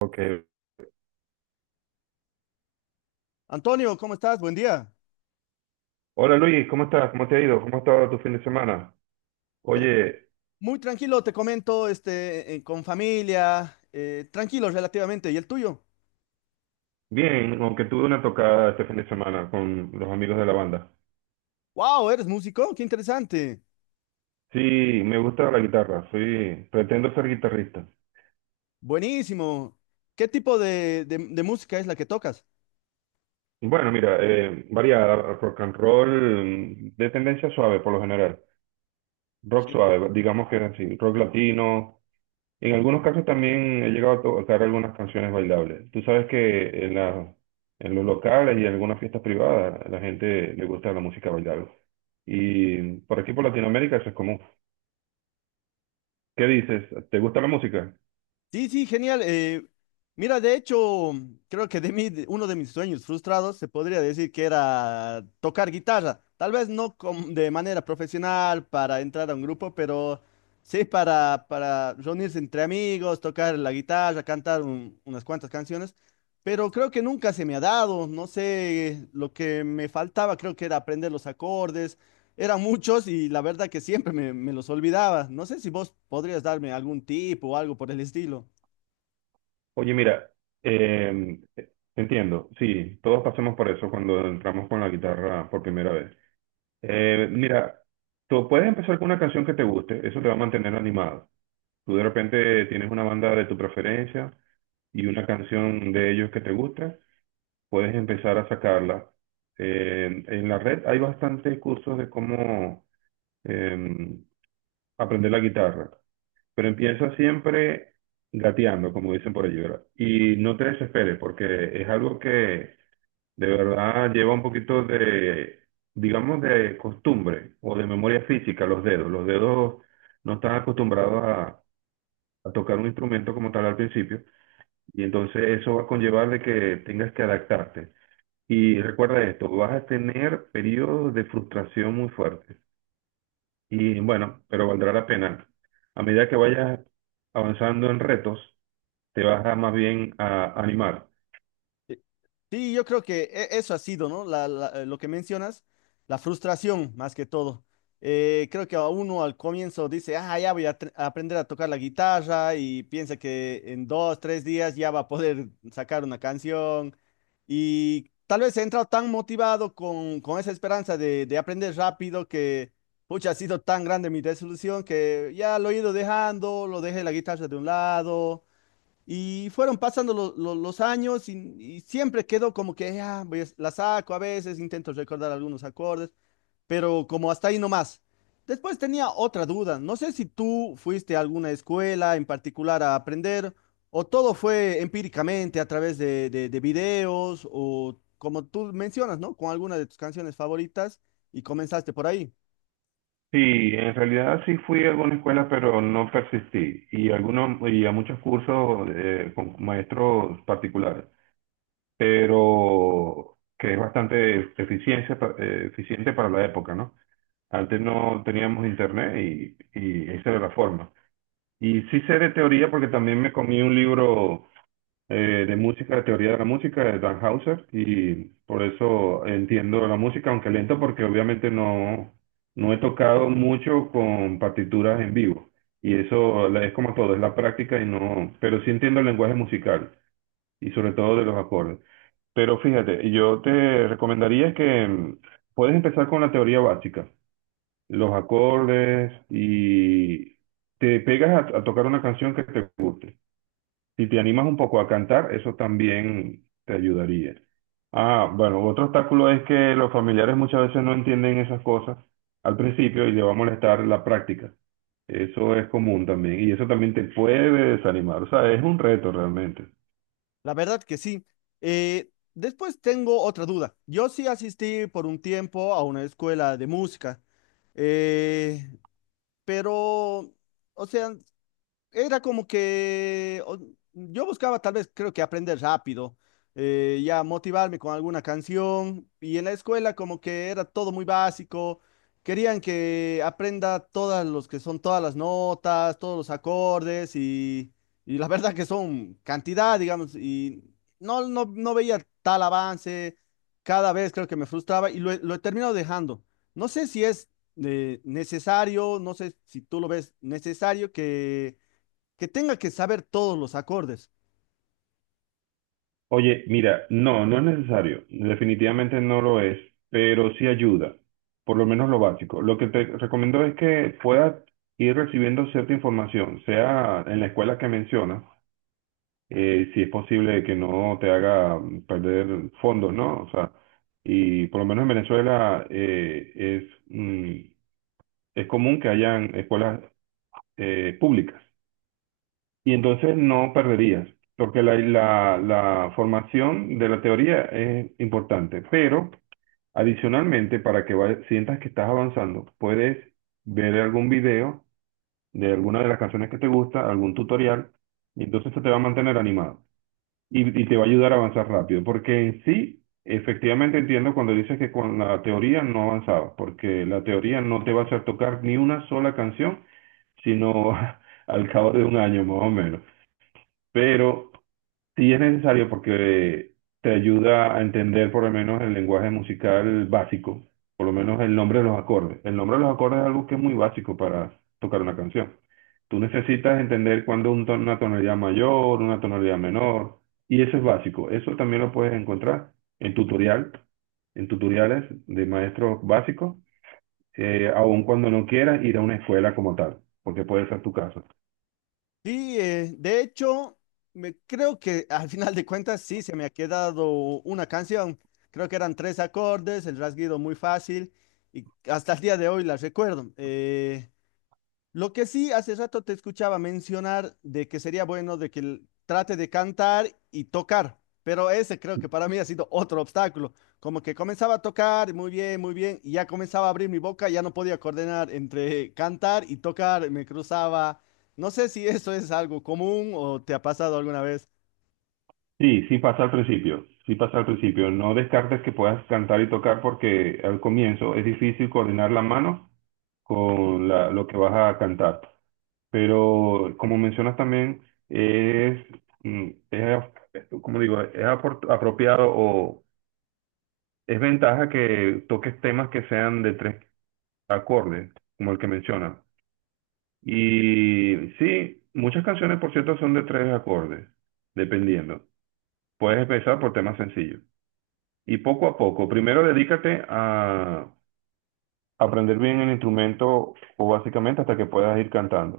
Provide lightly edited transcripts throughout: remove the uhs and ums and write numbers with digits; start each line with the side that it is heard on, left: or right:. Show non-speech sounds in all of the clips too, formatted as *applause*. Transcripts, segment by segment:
right: Ok.
left: Antonio, ¿cómo estás? Buen día.
right: Hola Luis, ¿cómo estás? ¿Cómo te ha ido? ¿Cómo ha estado tu fin de semana?
left: Eh,
right: Oye,
left: muy tranquilo, te comento, con familia, tranquilo relativamente. ¿Y el tuyo?
right: bien, aunque tuve una tocada este fin de semana con los amigos de la banda.
left: ¡Wow! ¿Eres músico? ¡Qué interesante!
right: Sí, me gusta la guitarra, soy, pretendo ser guitarrista.
left: Buenísimo. ¿Qué tipo de música es la que tocas?
right: Bueno, mira, variada, rock and roll, mm, de tendencia suave por lo general, rock suave, digamos que era así, rock latino. En algunos casos también he llegado a tocar algunas canciones bailables. Tú sabes que en la- En los locales y en algunas fiestas privadas a la gente le gusta la música bailable. Y por aquí por Latinoamérica eso es común. ¿Qué dices? ¿Te gusta la música?
left: Sí, sí, genial. Mira, de hecho, creo que uno de mis sueños frustrados se podría decir que era tocar guitarra. Tal vez no de manera profesional para entrar a un grupo, pero sí para reunirse entre amigos, tocar la guitarra, cantar unas cuantas canciones. Pero creo que nunca se me ha dado. No sé, lo que me faltaba creo que era aprender los acordes. Eran muchos y la verdad que siempre me los olvidaba. No sé si vos podrías darme algún tip o algo por el estilo.
right: Oye, mira, eh, entiendo, sí, todos pasamos por eso cuando entramos con la guitarra por primera vez. Mira, tú puedes empezar con una canción que te guste, eso te va a mantener animado. Tú de repente tienes una banda de tu preferencia y una canción de ellos que te gusta, puedes empezar a sacarla. En la red hay bastantes cursos de cómo eh, aprender la guitarra, pero empieza siempre gateando, como dicen por allí, ¿verdad? Y no te desesperes, porque es algo que de verdad lleva un poquito de, digamos, de costumbre o de memoria física, los dedos. Los dedos no están acostumbrados a tocar un instrumento como tal al principio, y entonces eso va a conllevar de que tengas que adaptarte. Y recuerda esto, vas a tener periodos de frustración muy fuertes. Y bueno, pero valdrá la pena. A medida que vayas avanzando en retos, te vas a más bien a animar.
left: Eh, Sí, yo creo que eso ha sido, ¿no? Lo que mencionas, la frustración más que todo. Creo que a uno al comienzo dice, ah, ya voy a aprender a tocar la guitarra y piensa que en 2, 3 días ya va a poder sacar una canción. Y tal vez he entrado tan motivado con esa esperanza de aprender rápido que, pucha, ha sido tan grande mi desilusión que ya lo he ido dejando, lo dejé la guitarra de un lado. Y fueron pasando los años y siempre quedó como que ah, la saco a veces, intento recordar algunos acordes, pero como hasta ahí nomás. Después tenía otra duda, no sé si tú fuiste a alguna escuela en particular a aprender o todo fue empíricamente a través de videos o como tú mencionas, ¿no? Con alguna de tus canciones favoritas y comenzaste por ahí.
right: Sí, en realidad sí fui a alguna escuela, pero no persistí. Y, algunos, y a muchos cursos con maestros particulares, pero que es bastante eficiencia, eficiente para la época, ¿no? Antes no teníamos internet y esa era la forma. Y sí sé de teoría porque también me comí un libro de música, de teoría de la música de Dan Hauser, y por eso entiendo la música, aunque lento, porque obviamente no, no he tocado mucho con partituras en vivo. Es como todo, es la práctica y no, pero sí entiendo el lenguaje musical y sobre todo de los acordes. Pero fíjate, yo te recomendaría que mm, puedes empezar con la teoría básica, los acordes, y te pegas a tocar una canción que te guste. Si te animas un poco a cantar, eso también te ayudaría. Ah, bueno, otro obstáculo es que los familiares muchas veces no entienden esas cosas al principio y les va a molestar la práctica. Eso es común también y eso también te puede desanimar. O sea, es un reto realmente.
left: La verdad que sí. Después tengo otra duda. Yo sí asistí por un tiempo a una escuela de música, eh, pero, o sea, era como que yo buscaba tal vez, creo que aprender rápido, ya motivarme con alguna canción y en la escuela como que era todo muy básico, querían que aprenda todas los que son todas las notas, todos los acordes y la *laughs* verdad que son cantidad, digamos, y no veía tal avance, cada vez creo que me frustraba y lo he terminado dejando. No sé si es necesario, no sé si tú lo ves necesario que tenga que saber todos los acordes.
right: Oye, mira, no, no es necesario, definitivamente no lo es, pero sí ayuda, por lo menos lo básico. Lo que te recomiendo es que puedas ir recibiendo cierta información, sea en la escuela que mencionas, si es posible que no te haga perder fondos, ¿no? O sea, y por lo menos en Venezuela es, mm, es común que hayan escuelas públicas. Y entonces no perderías, porque la formación de la teoría es importante, pero adicionalmente, para que sientas que estás avanzando, puedes ver algún video de alguna de las canciones que te gusta, algún tutorial, y entonces eso te va a mantener animado y te va a ayudar a avanzar rápido, porque en sí, efectivamente entiendo cuando dices que con la teoría no avanzabas, porque la teoría no te va a hacer tocar ni una sola canción, sino *laughs* al cabo de un año más o menos. Pero sí es necesario porque te ayuda a entender por lo menos el lenguaje musical básico, por lo menos el nombre de los acordes. El nombre de los acordes es algo que es muy básico para tocar una canción. Tú necesitas entender cuándo una tonalidad mayor, una tonalidad menor, y eso es básico. Eso también lo puedes encontrar en tutorial, en tutoriales de maestros básicos, aun cuando no quieras ir a una escuela como tal, porque puede ser tu caso.
left: Sí, de hecho, creo que al final de cuentas sí se me ha quedado una canción. Creo que eran tres acordes, el rasguido muy fácil y hasta el día de hoy la recuerdo. Lo que sí, hace rato te escuchaba mencionar de que sería bueno de que él trate de cantar y tocar, pero ese creo que para mí ha sido otro obstáculo. Como que comenzaba a tocar muy bien, y ya comenzaba a abrir mi boca, ya no podía coordinar entre cantar y tocar, me cruzaba. No sé si eso es algo común o te ha pasado alguna vez.
right: Sí, sí pasa al principio, sí pasa al principio. No descartes que puedas cantar y tocar porque al comienzo es difícil coordinar la mano con lo que vas a cantar. Pero como mencionas también, es, mm, es como digo, es apropiado o es ventaja que toques temas que sean de tres acordes, como el que mencionas. Y sí, muchas canciones, por cierto, son de tres acordes, dependiendo. Puedes empezar por temas sencillos. Y poco a poco, primero dedícate a aprender bien el instrumento o básicamente hasta que puedas ir cantando.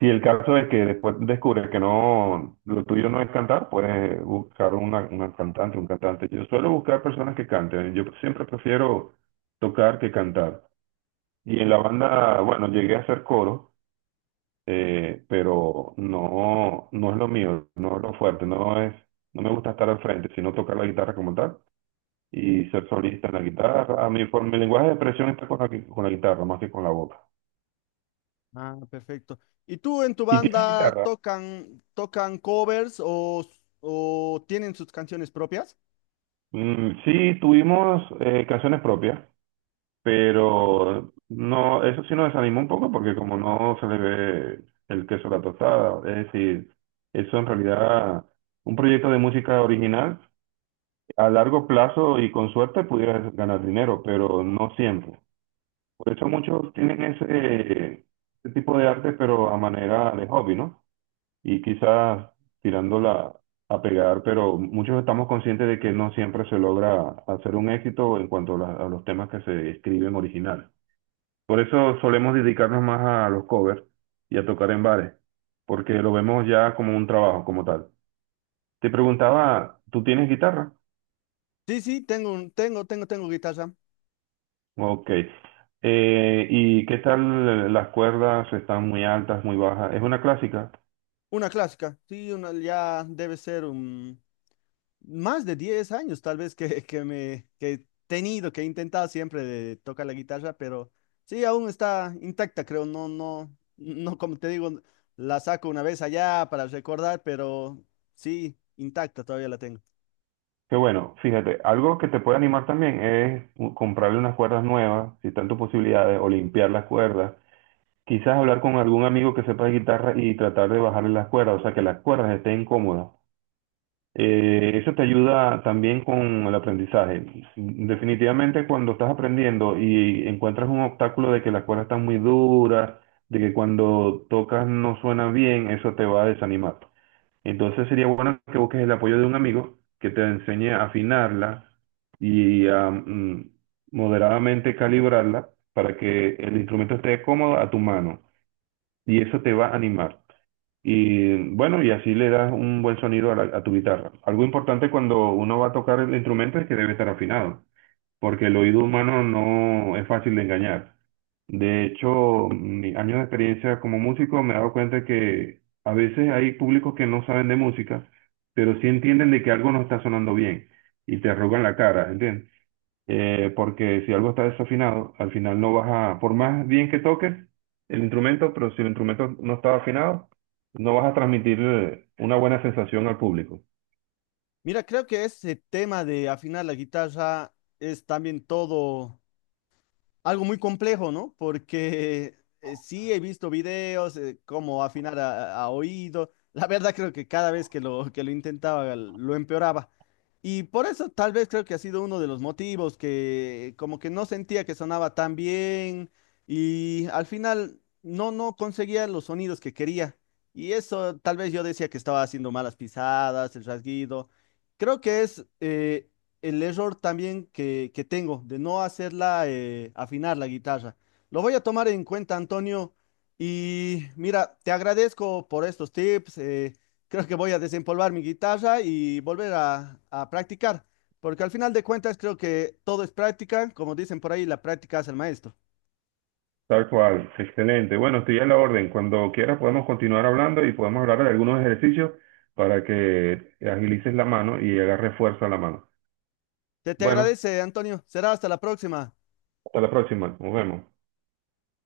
right: Si el caso es que después descubres que no, lo tuyo no es cantar, puedes buscar una cantante, un cantante. Yo suelo buscar personas que canten. Yo siempre prefiero tocar que cantar. Y en la banda, bueno, llegué a hacer coro, pero no, no es lo mío, no es lo fuerte, no es, no me gusta estar al frente, sino tocar la guitarra como tal y ser solista en la guitarra. A mí, por mi lenguaje de expresión está con con la guitarra, más que con la boca.
left: Ah, perfecto. ¿Y tú en tu
right: ¿Y tienes
left: banda
right: guitarra?
left: tocan covers o tienen sus canciones propias?
right: Mm, sí, tuvimos canciones propias, pero no, eso sí nos desanimó un poco porque como no se le ve el queso a la tostada, es decir, eso en realidad, un proyecto de música original, a largo plazo y con suerte pudieras ganar dinero, pero no siempre. Por eso muchos tienen ese, ese tipo de arte, pero a manera de hobby, ¿no? Y quizás tirándola a pegar, pero muchos estamos conscientes de que no siempre se logra hacer un éxito en cuanto a, la- a los temas que se escriben originales. Por eso solemos dedicarnos más a los covers y a tocar en bares, porque lo vemos ya como un trabajo, como tal. Te preguntaba, ¿tú tienes guitarra?
left: Sí, sí, tengo, un- tengo, tengo, tengo guitarra.
right: Ok. ¿Y qué tal las cuerdas? ¿Están muy altas, muy bajas? ¿Es una clásica?
left: Una clásica, sí, una, ya debe ser más de 10 años tal vez que me que he tenido, que he intentado siempre de tocar la guitarra, pero sí, aún está intacta, creo, no, no, no, como te digo, la saco una vez allá para recordar, pero sí, intacta todavía la tengo.
right: Qué bueno, fíjate, algo que te puede animar también es comprarle unas cuerdas nuevas, si están tus posibilidades, o limpiar las cuerdas. Quizás hablar con algún amigo que sepa de guitarra y tratar de bajarle las cuerdas, o sea, que las cuerdas estén cómodas. Eso te ayuda también con el aprendizaje. Definitivamente cuando estás aprendiendo y encuentras un obstáculo de que las cuerdas están muy duras, de que cuando tocas no suena bien, eso te va a desanimar. Entonces sería bueno que busques el apoyo de un amigo que te enseñe a afinarla y a mm, moderadamente calibrarla para que el instrumento esté cómodo a tu mano y eso te va a animar. Y bueno, y así le das un buen sonido a, la- a tu guitarra. Algo importante cuando uno va a tocar el instrumento es que debe estar afinado porque el oído humano no es fácil de engañar. De hecho, mi años de experiencia como músico me he dado cuenta que a veces hay públicos que no saben de música, pero sí entienden de que algo no está sonando bien y te arrugan la cara, ¿entiendes? Porque si algo está desafinado, al final no vas a, por más bien que toques el instrumento, pero si el instrumento no está afinado, no vas a transmitir una buena sensación al público.
left: Mira, creo que ese tema de afinar la guitarra es también todo algo muy complejo, ¿no? Porque sí he visto videos, cómo afinar a oído. La verdad creo que cada vez que lo intentaba lo empeoraba. Y por eso tal vez creo que ha sido uno de los motivos que como que no sentía que sonaba tan bien y al final no, no conseguía los sonidos que quería. Y eso tal vez yo decía que estaba haciendo malas pisadas, el rasguido. Creo que es el error también que tengo de no hacerla afinar la guitarra. Lo voy a tomar en cuenta, Antonio. Y mira, te agradezco por estos tips. Creo que voy a desempolvar mi guitarra y volver a practicar, porque al final de cuentas creo que todo es práctica. Como dicen por ahí, la práctica hace el maestro.
right: Tal cual, excelente. Bueno, estoy a la orden. Cuando quieras podemos continuar hablando y podemos hablar de algunos ejercicios para que agilices la mano y agarres fuerza a la mano.
left: Te
right: Bueno,
left: agradece, Antonio. Será hasta la próxima.
right: hasta la próxima. Nos vemos.